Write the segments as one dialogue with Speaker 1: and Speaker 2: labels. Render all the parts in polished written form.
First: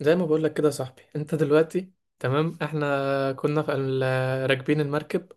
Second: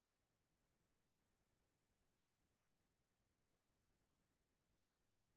Speaker 1: زي ما بقول لك كده يا صاحبي، انت دلوقتي تمام. احنا كنا في راكبين المركب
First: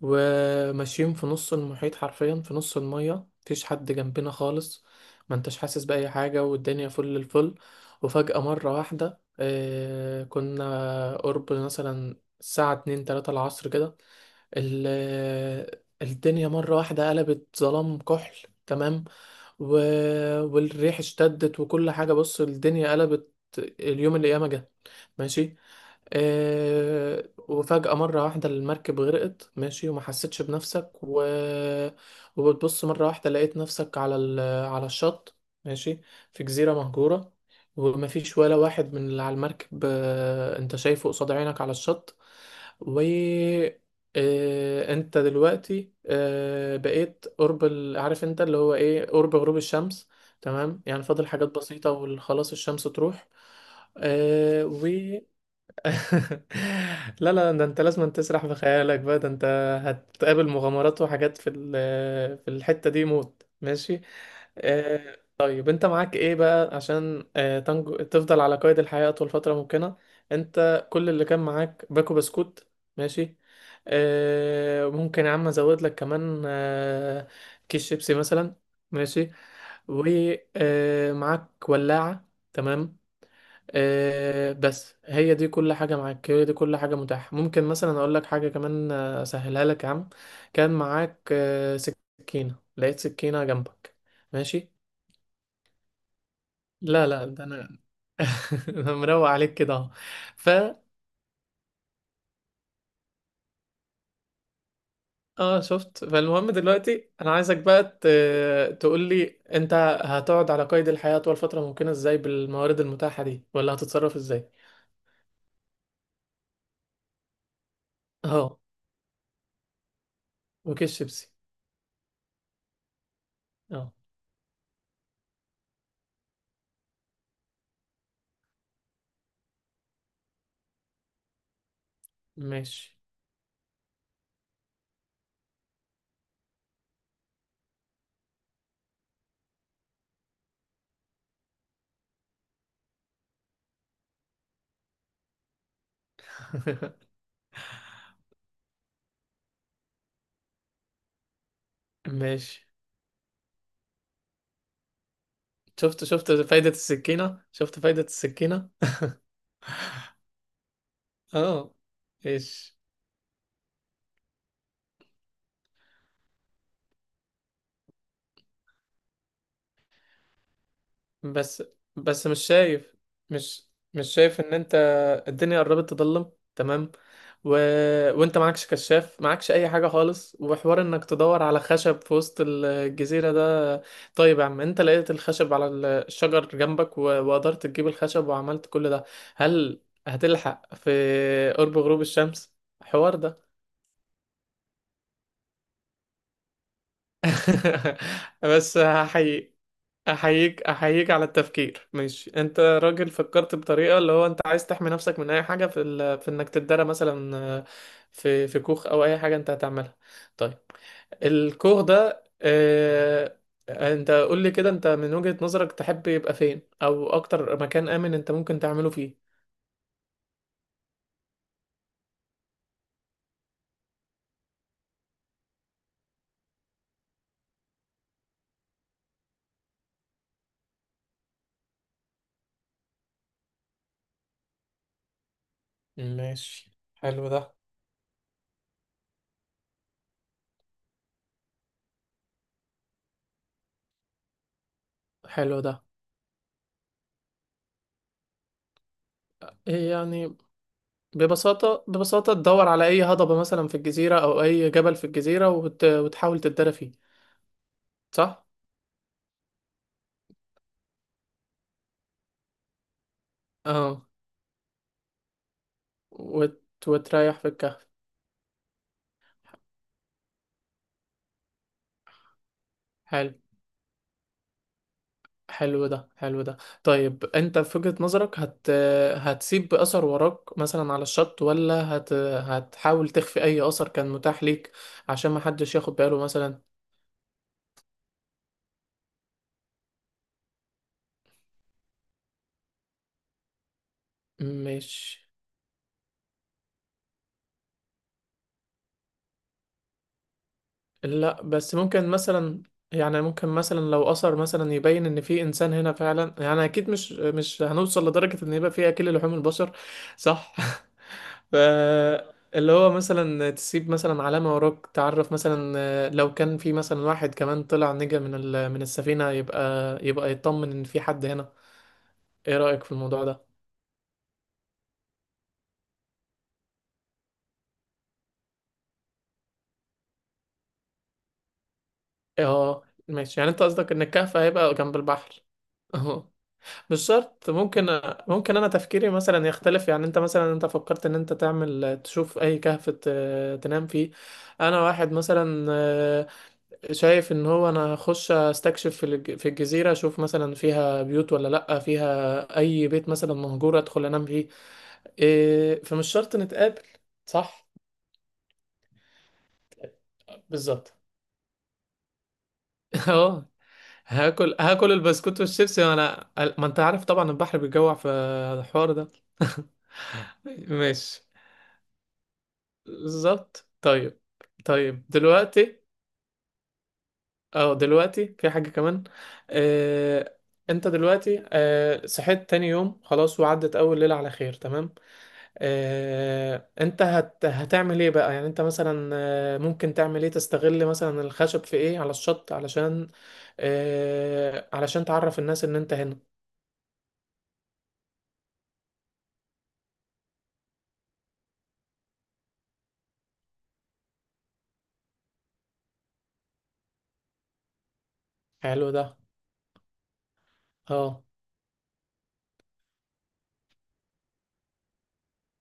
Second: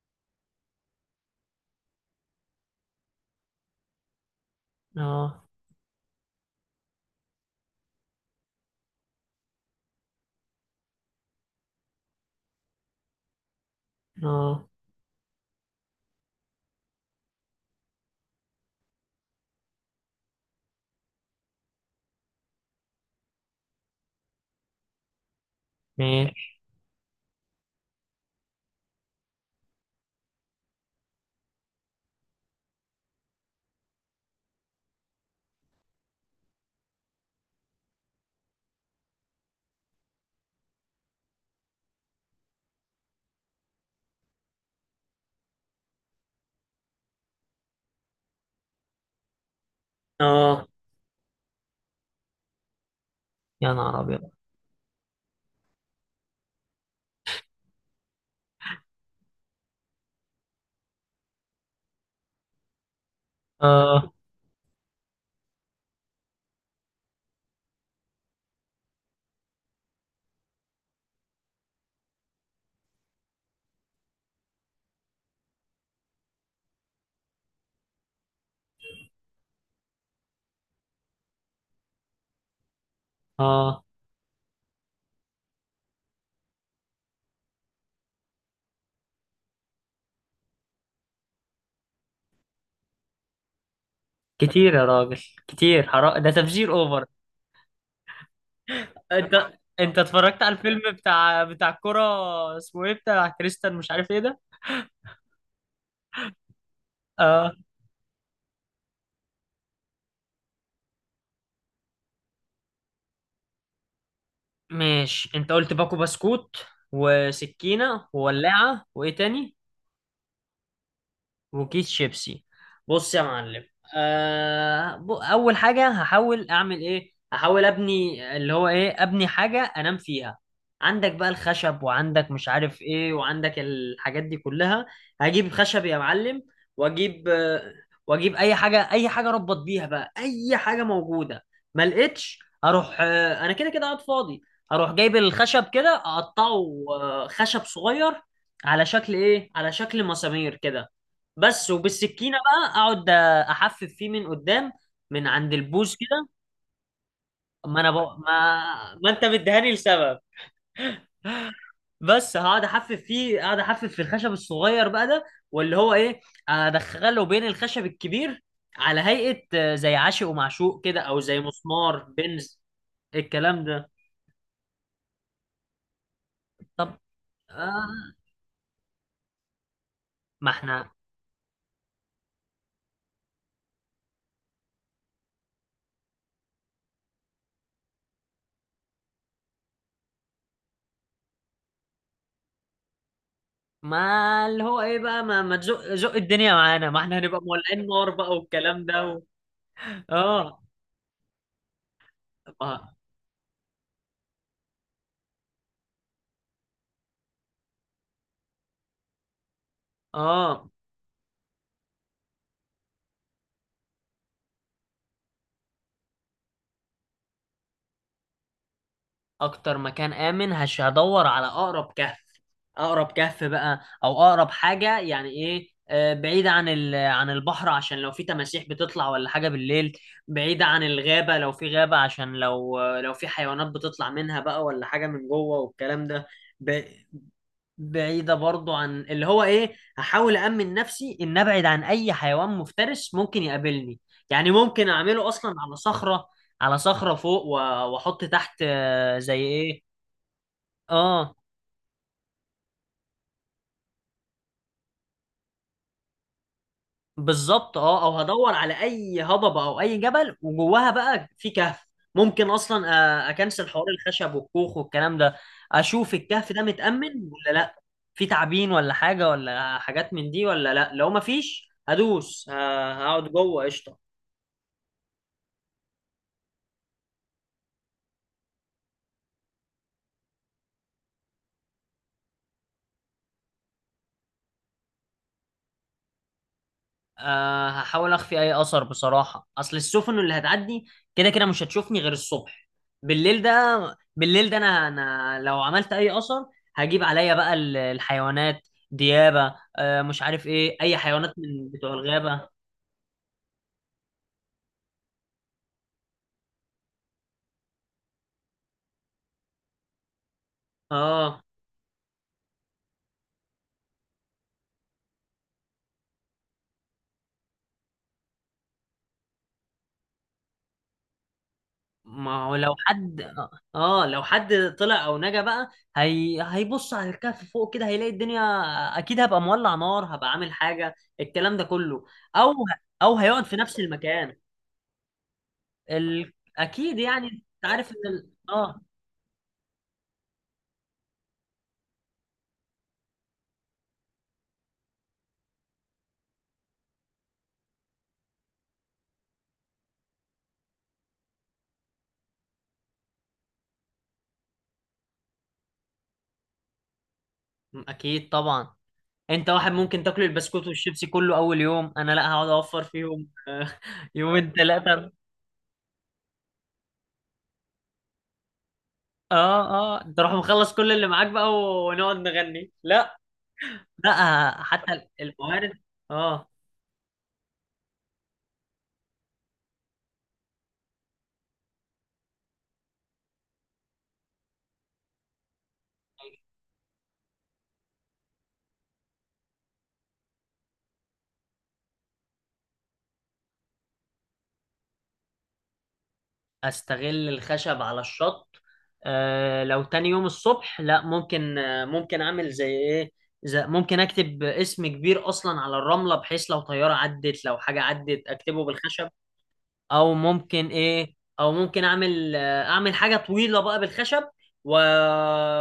Speaker 1: وماشيين في نص المحيط، حرفيا في نص المية مفيش حد جنبنا خالص. ما
Speaker 2: اه.
Speaker 1: انتش حاسس بأي حاجة، والدنيا فل الفل. وفجأة مرة واحدة، كنا قرب مثلا الساعة اتنين تلاتة العصر كده.
Speaker 2: اه.
Speaker 1: ال- الدنيا مرة واحدة قلبت ظلام كحل، تمام. و... والريح اشتدت وكل حاجة، بص الدنيا قلبت، اليوم اللي ياما جه، ماشي.
Speaker 2: ماشي.
Speaker 1: وفجأة مرة واحدة المركب غرقت، ماشي، وما حسيتش بنفسك. وبتبص مرة واحدة لقيت نفسك على الشط، ماشي، في جزيرة مهجورة. ومفيش ولا واحد من اللي على المركب، انت شايفه قصاد عينك على الشط. و آه، انت دلوقتي، بقيت قرب عارف انت اللي هو ايه، قرب غروب الشمس،
Speaker 2: اه.
Speaker 1: تمام. يعني فاضل حاجات بسيطة وخلاص الشمس تروح
Speaker 2: يا نهار ابيض.
Speaker 1: آه، لا لا، ده انت لازم تسرح في خيالك بقى، ده انت هتقابل مغامرات وحاجات في الحتة دي موت، ماشي.
Speaker 2: اه.
Speaker 1: طيب انت معاك ايه بقى عشان تنجو، تفضل على قيد الحياة اطول فترة ممكنة. انت كل اللي كان معاك باكو بسكوت، ماشي. ممكن يا عم ازود لك كمان، كيس شيبسي مثلا، ماشي. ومعاك ولاعة، تمام.
Speaker 2: اه.
Speaker 1: بس هي دي كل حاجة معاك، هي دي كل حاجة متاحة. ممكن مثلا أقول لك حاجة كمان، أسهلها لك يا عم. كان معاك سكينة، لقيت سكينة جنبك، ماشي.
Speaker 2: كتير يا راجل، كتير حرام ده، تفجير اوفر.
Speaker 1: لا لا، ده أنا أنا مروق
Speaker 2: انت
Speaker 1: عليك كده أهو.
Speaker 2: انت اتفرجت
Speaker 1: ف
Speaker 2: على الفيلم بتاع الكرة اسمه ايه؟ بتاع كريستال مش عارف ايه ده.
Speaker 1: اه، شفت. فالمهم دلوقتي أنا
Speaker 2: اه،
Speaker 1: عايزك بقى تقول لي: أنت هتقعد على قيد الحياة طول فترة ممكنة إزاي بالموارد المتاحة دي، ولا هتتصرف إزاي؟
Speaker 2: ماشي. انت قلت باكو بسكوت وسكينة
Speaker 1: اه،
Speaker 2: وولاعة وايه تاني؟
Speaker 1: وكيس شيبسي.
Speaker 2: وكيس شيبسي. بص يا معلم،
Speaker 1: اه،
Speaker 2: اول حاجه هحاول ابني اللي هو ايه، ابني حاجه انام فيها. عندك بقى الخشب وعندك مش عارف
Speaker 1: ماشي.
Speaker 2: ايه وعندك الحاجات دي كلها. هجيب خشب يا معلم، واجيب آه، واجيب اي حاجه، اي حاجه اربط بيها بقى، اي حاجه موجوده. ما لقيتش اروح. انا كده كده قاعد فاضي، هروح جايب الخشب كده اقطعه. خشب صغير على شكل ايه على شكل مسامير كده، بس. وبالسكينه
Speaker 1: ماشي.
Speaker 2: بقى اقعد احفف فيه من قدام، من عند البوز
Speaker 1: شفت
Speaker 2: كده.
Speaker 1: شفت فايدة السكينة، شفت
Speaker 2: ما انا
Speaker 1: فايدة
Speaker 2: بقى،
Speaker 1: السكينة.
Speaker 2: ما انت مديهاني لسبب.
Speaker 1: اه،
Speaker 2: بس هقعد
Speaker 1: ايش.
Speaker 2: احفف فيه، اقعد احفف في الخشب الصغير بقى ده، واللي هو ايه، ادخله بين الخشب الكبير على هيئه، زي عاشق ومعشوق كده، او زي
Speaker 1: بس
Speaker 2: مسمار
Speaker 1: بس
Speaker 2: بنز، الكلام
Speaker 1: مش
Speaker 2: ده.
Speaker 1: مش شايف ان انت الدنيا قربت تضلم، تمام.
Speaker 2: طب،
Speaker 1: و...
Speaker 2: آه
Speaker 1: وانت معكش كشاف، معكش اي حاجة خالص،
Speaker 2: ما
Speaker 1: وحوار
Speaker 2: احنا،
Speaker 1: انك تدور على خشب في وسط الجزيرة ده؟ طيب يا عم، انت لقيت الخشب على الشجر جنبك، وقدرت تجيب الخشب وعملت كل ده. هل هتلحق في قرب غروب الشمس حوار ده؟
Speaker 2: ما اللي هو ايه بقى، ما تزق زق الدنيا معانا، ما احنا هنبقى مولعين نار بقى
Speaker 1: بس
Speaker 2: والكلام ده.
Speaker 1: هحييك،
Speaker 2: اه.
Speaker 1: احييك، احييك على التفكير، ماشي. انت
Speaker 2: ما-
Speaker 1: راجل فكرت بطريقه اللي هو انت عايز تحمي نفسك من اي حاجه، في انك تتدرى مثلا، في كوخ او اي حاجه انت هتعملها. طيب
Speaker 2: اه،
Speaker 1: الكوخ ده، انت قول لي كده، انت من وجهة نظرك تحب يبقى فين، او اكتر مكان امن انت ممكن تعمله فيه؟
Speaker 2: اكتر مكان امن هدور على اقرب كهف، اقرب كهف بقى، او اقرب حاجه يعني ايه، بعيدة عن عن البحر، عشان لو في تماسيح بتطلع ولا حاجة بالليل، بعيدة عن الغابة لو في غابة، عشان لو في حيوانات بتطلع منها بقى ولا حاجة من جوه والكلام ده.
Speaker 1: ماشي،
Speaker 2: ب-
Speaker 1: حلو ده،
Speaker 2: بعيدة برضو عن اللي هو ايه، هحاول أأمن نفسي إن أبعد عن أي حيوان مفترس ممكن يقابلني، يعني ممكن أعمله أصلا
Speaker 1: حلو ده.
Speaker 2: على صخرة فوق، وأحط تحت، زي ايه.
Speaker 1: إيه يعني؟
Speaker 2: اه،
Speaker 1: ببساطة ببساطة، تدور على أي هضبة مثلا في الجزيرة، أو أي جبل في الجزيرة وتحاول تتدرى فيه.
Speaker 2: بالظبط. اه، او
Speaker 1: صح؟
Speaker 2: هدور على اي هضبة او اي جبل وجواها بقى في كهف. ممكن اصلا، اكنسل حوار
Speaker 1: اه.
Speaker 2: الخشب والكوخ والكلام ده، اشوف الكهف ده متأمن
Speaker 1: وتريح في
Speaker 2: ولا لا،
Speaker 1: الكهف،
Speaker 2: في تعابين ولا حاجة ولا حاجات من دي ولا لا. لو مفيش هدوس هقعد
Speaker 1: حلو.
Speaker 2: جوه قشطة.
Speaker 1: حلو ده، حلو ده. طيب انت في وجهة نظرك هتسيب اثر وراك مثلا على الشط، ولا هتحاول تخفي اي اثر كان متاح ليك عشان ما حدش ياخد باله مثلا؟
Speaker 2: أه، هحاول اخفي اي اثر بصراحه، اصل السفن اللي هتعدي كده كده مش هتشوفني غير الصبح. بالليل ده، بالليل ده انا
Speaker 1: مش
Speaker 2: انا لو عملت اي اثر هجيب عليا بقى الحيوانات ديابه، أه، مش عارف ايه، اي حيوانات
Speaker 1: لا،
Speaker 2: من
Speaker 1: بس
Speaker 2: بتوع
Speaker 1: ممكن
Speaker 2: الغابه.
Speaker 1: مثلا، يعني ممكن مثلا لو اثر مثلا يبين ان في انسان هنا فعلا، يعني اكيد مش هنوصل لدرجة ان يبقى في اكل لحوم البشر، صح.
Speaker 2: اه.
Speaker 1: ف اللي هو مثلا تسيب مثلا علامة وراك، تعرف مثلا، لو كان في مثلا واحد كمان طلع نجا من السفينة، يبقى يطمن ان في حد هنا.
Speaker 2: ما هو
Speaker 1: ايه
Speaker 2: لو
Speaker 1: رأيك في
Speaker 2: حد،
Speaker 1: الموضوع ده؟
Speaker 2: اه، لو حد طلع او نجا بقى هيبص على الكهف فوق كده هيلاقي الدنيا، اكيد هبقى مولع نار، هبقى عامل حاجه، الكلام ده كله. او
Speaker 1: اه،
Speaker 2: او
Speaker 1: ماشي.
Speaker 2: هيقعد
Speaker 1: يعني
Speaker 2: في
Speaker 1: انت
Speaker 2: نفس
Speaker 1: قصدك ان
Speaker 2: المكان.
Speaker 1: الكهف هيبقى جنب البحر.
Speaker 2: اكيد
Speaker 1: مش
Speaker 2: يعني، انت
Speaker 1: شرط،
Speaker 2: عارف ان
Speaker 1: ممكن ممكن انا
Speaker 2: اه،
Speaker 1: تفكيري مثلا يختلف. يعني انت مثلا، انت فكرت ان انت تعمل تشوف اي كهف تنام فيه. انا واحد مثلا، شايف ان هو انا هخش استكشف في الجزيرة، اشوف مثلا فيها بيوت ولا لا، فيها اي بيت مثلا مهجور ادخل انام فيه. إيه، فمش شرط نتقابل، صح.
Speaker 2: اكيد طبعا. انت واحد ممكن تاكل البسكوت
Speaker 1: بالظبط.
Speaker 2: والشيبسي كله اول يوم، انا لا، هقعد اوفر فيهم
Speaker 1: اه.
Speaker 2: يومين
Speaker 1: هاكل، هاكل
Speaker 2: ثلاثه.
Speaker 1: البسكوت والشيبسي وانا، ما انت عارف طبعا البحر بيجوع في الحوار ده.
Speaker 2: اه. اه، انت روح مخلص كل اللي معاك
Speaker 1: ماشي،
Speaker 2: بقى ونقعد نغني؟ لا.
Speaker 1: بالظبط.
Speaker 2: لا،
Speaker 1: طيب، طيب
Speaker 2: حتى الموارد.
Speaker 1: دلوقتي.
Speaker 2: اه.
Speaker 1: اه دلوقتي في حاجة كمان، آه، انت دلوقتي، صحيت تاني يوم خلاص وعدت اول ليلة على خير، تمام. انت هتعمل ايه بقى؟ يعني انت مثلا، ممكن تعمل ايه؟ تستغل مثلا الخشب في ايه على الشط علشان، علشان تعرف الناس ان انت هنا.
Speaker 2: استغل الخشب على الشط؟ لو تاني يوم الصبح لا، ممكن، ممكن اعمل زي ايه؟ زي، ممكن اكتب اسم كبير اصلا على الرمله، بحيث لو طياره عدت، لو حاجه عدت، اكتبه
Speaker 1: حلو ده.
Speaker 2: بالخشب. او ممكن ايه،
Speaker 1: اه،
Speaker 2: او ممكن اعمل حاجه طويله بقى بالخشب. و...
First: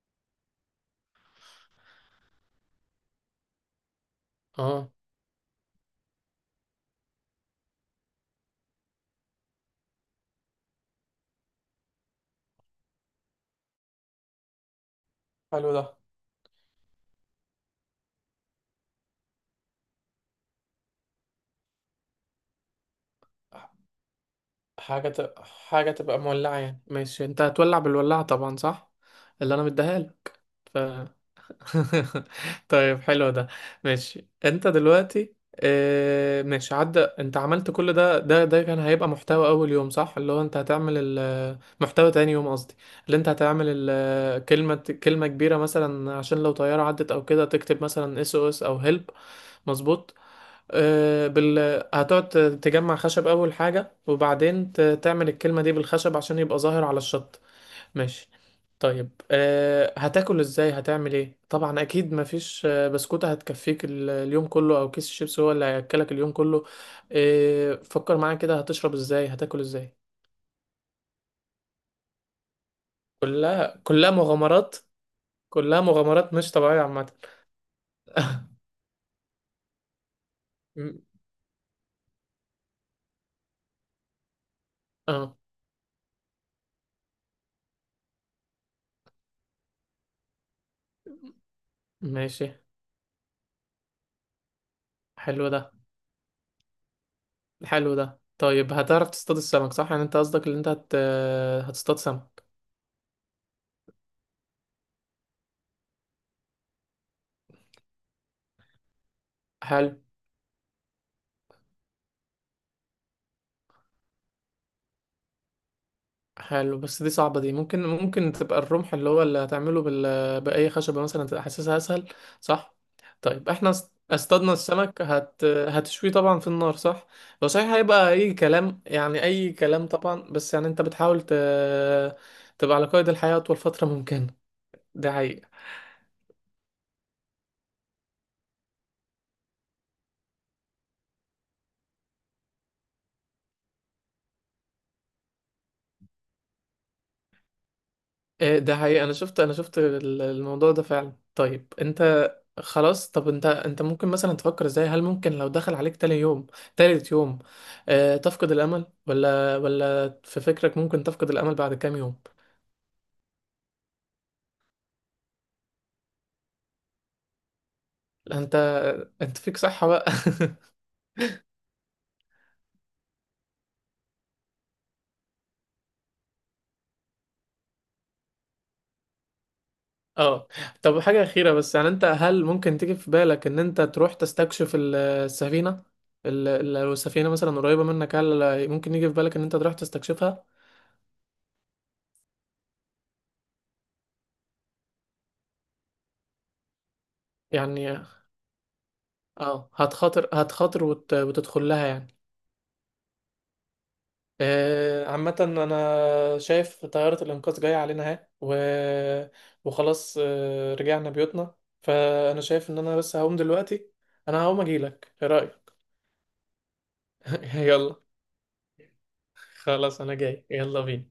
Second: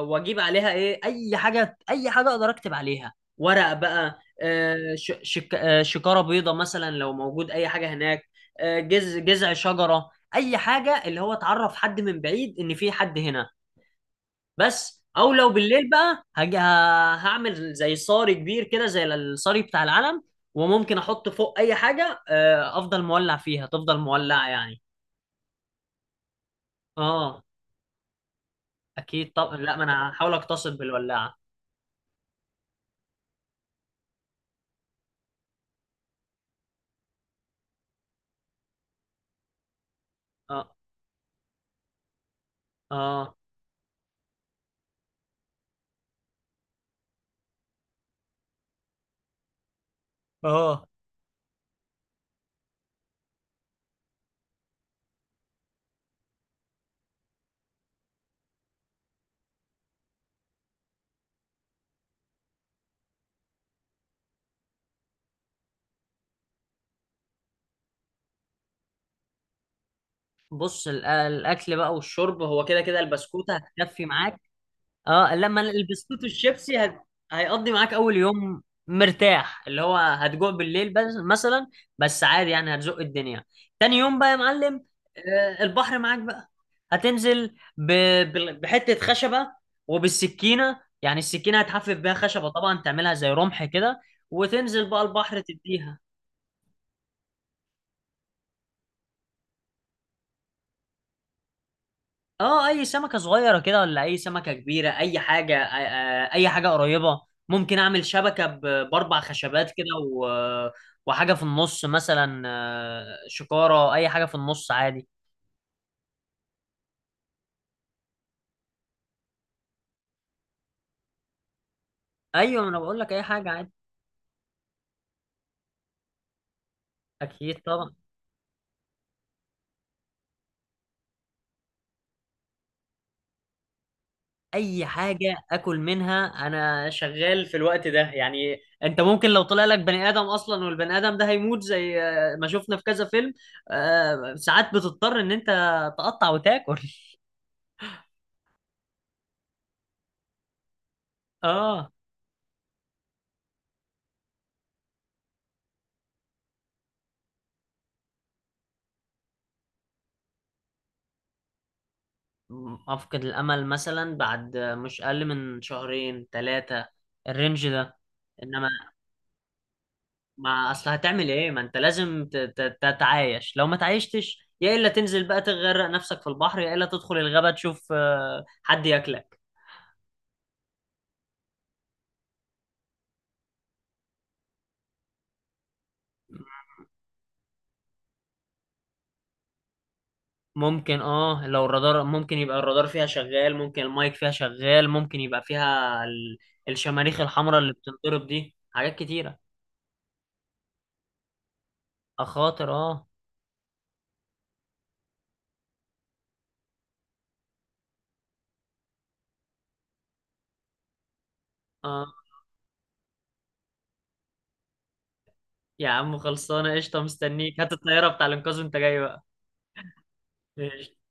Speaker 2: واجيب عليها ايه، اي حاجه، اي حاجه اقدر اكتب عليها ورق بقى،
Speaker 1: اه،
Speaker 2: آه، ش... شك... آه، شكاره بيضه مثلا لو موجود اي حاجه هناك، جذع شجره، اي حاجه اللي هو اتعرف حد من بعيد ان في حد هنا، بس. او لو
Speaker 1: حلو ده.
Speaker 2: بالليل بقى هعمل زي صاري كبير كده، زي الصاري بتاع العلم، وممكن احط فوق اي حاجه، افضل مولع فيها تفضل مولعه يعني.
Speaker 1: حاجة حاجة تبقى مولعة، يعني ماشي، انت
Speaker 2: اه،
Speaker 1: هتولع بالولاعة طبعا، صح.
Speaker 2: اكيد
Speaker 1: اللي
Speaker 2: طبعا.
Speaker 1: انا
Speaker 2: لا، ما
Speaker 1: مديها
Speaker 2: انا هحاول
Speaker 1: لك.
Speaker 2: اقتصد
Speaker 1: ف...
Speaker 2: بالولاعه.
Speaker 1: طيب، حلو ده، ماشي. انت دلوقتي، اه... ماشي. عدى، انت عملت كل ده كان هيبقى محتوى اول يوم، صح. اللي هو انت
Speaker 2: اه.
Speaker 1: هتعمل محتوى تاني يوم قصدي. اللي انت
Speaker 2: اه.
Speaker 1: هتعمل كلمة، كلمة كبيرة مثلا عشان لو طيارة عدت او كده، تكتب مثلا SOS او هيلب، مظبوط.
Speaker 2: اه.
Speaker 1: آه، بال... هتقعد تجمع خشب أول حاجة، وبعدين تعمل الكلمة دي بالخشب عشان يبقى ظاهر على الشط، ماشي. طيب هتاكل ازاي؟ هتعمل ايه؟ طبعا اكيد مفيش، بسكوتة هتكفيك اليوم كله، او كيس الشيبس هو اللي هياكلك اليوم كله. فكر معايا كده، هتشرب ازاي؟ هتاكل ازاي؟
Speaker 2: بص، الاكل بقى والشرب هو كده كده البسكوته
Speaker 1: كلها،
Speaker 2: هتكفي
Speaker 1: كلها
Speaker 2: معاك.
Speaker 1: مغامرات،
Speaker 2: اه، لما
Speaker 1: كلها
Speaker 2: البسكوت
Speaker 1: مغامرات مش
Speaker 2: والشيبسي
Speaker 1: طبيعية عامة.
Speaker 2: هيقضي معاك اول يوم مرتاح، اللي هو هتجوع بالليل
Speaker 1: م-
Speaker 2: بس مثلا، بس عادي يعني هتزق الدنيا. تاني يوم بقى يا معلم،
Speaker 1: اه،
Speaker 2: البحر معاك بقى، هتنزل ب... بحته خشبه، وبالسكينه، يعني السكينه هتحفف بيها خشبه
Speaker 1: ماشي.
Speaker 2: طبعا، تعملها زي رمح كده، وتنزل بقى البحر
Speaker 1: حلو ده،
Speaker 2: تديها.
Speaker 1: حلو ده. طيب هتعرف تصطاد السمك، صح؟ يعني انت قصدك ان انت هتصطاد سمك.
Speaker 2: اه، اي سمكة صغيرة كده ولا اي سمكة كبيرة، اي حاجة، اي حاجة قريبة. ممكن اعمل شبكة باربع خشبات كده،
Speaker 1: حلو،
Speaker 2: و... وحاجة في النص مثلا، شكارة اي حاجة في النص عادي.
Speaker 1: حلو. بس دي صعبة، دي ممكن تبقى الرمح، اللي هتعمله بأي خشبة مثلا، تبقى حاسسها أسهل،
Speaker 2: ايوه،
Speaker 1: صح.
Speaker 2: انا بقول لك اي
Speaker 1: طيب
Speaker 2: حاجة
Speaker 1: احنا
Speaker 2: عادي.
Speaker 1: اصطادنا السمك، هتشويه طبعا في النار، صح. هو
Speaker 2: اكيد
Speaker 1: صحيح
Speaker 2: طبعا،
Speaker 1: هيبقى أي كلام، يعني أي كلام طبعا، بس يعني انت بتحاول تبقى على قيد الحياة أطول فترة ممكنة.
Speaker 2: اي
Speaker 1: ده
Speaker 2: حاجة
Speaker 1: حقيقي.
Speaker 2: اكل منها انا شغال في الوقت ده يعني. انت ممكن لو طلع لك بني ادم اصلا، والبني ادم ده هيموت زي، ما شفنا في كذا فيلم، ساعات بتضطر ان انت تقطع وتاكل.
Speaker 1: إيه، ده حقيقي. انا شفت، الموضوع ده فعلا. طيب
Speaker 2: اه.
Speaker 1: انت، خلاص. طب انت ممكن مثلا تفكر ازاي؟ هل ممكن لو دخل عليك تاني يوم، تالت يوم، تفقد الامل؟ ولا، في فكرك ممكن تفقد الامل بعد كام يوم؟
Speaker 2: أفقد الأمل مثلا بعد مش أقل من شهرين ثلاثة، الرينج ده.
Speaker 1: لا، انت
Speaker 2: إنما،
Speaker 1: انت فيك صحة بقى.
Speaker 2: ما أصل هتعمل إيه؟ ما أنت لازم تتعايش، لو ما تعايشتش يا إلا تنزل بقى تغرق نفسك في البحر، يا إلا تدخل الغابة تشوف حد ياكلك.
Speaker 1: اه. طب حاجة أخيرة بس، يعني انت هل ممكن تيجي في بالك ان انت تروح تستكشف السفينة؟ لو السفينة مثلا قريبة منك، هل ممكن يجي في بالك ان انت تروح تستكشفها؟
Speaker 2: ممكن، اه، لو الرادار ممكن يبقى الرادار فيها شغال، ممكن المايك فيها شغال، ممكن يبقى فيها الشماريخ الحمراء اللي
Speaker 1: يعني
Speaker 2: بتنضرب دي، حاجات كتيرة.
Speaker 1: اه، هتخاطر، هتخاطر وتدخل لها يعني.
Speaker 2: أخاطر، اه.
Speaker 1: عامة أنا شايف طيارة الإنقاذ جاية علينا أهي، وخلاص، رجعنا بيوتنا.
Speaker 2: آه.
Speaker 1: فأنا شايف إن أنا بس هقوم دلوقتي. أنا هقوم أجيلك، إيه رأيك؟
Speaker 2: يا عم خلصانه قشطه، مستنيك هات
Speaker 1: يلا،
Speaker 2: الطياره بتاع الانقاذ وانت جاي بقى.
Speaker 1: خلاص أنا جاي، يلا
Speaker 2: قشطة.
Speaker 1: بينا.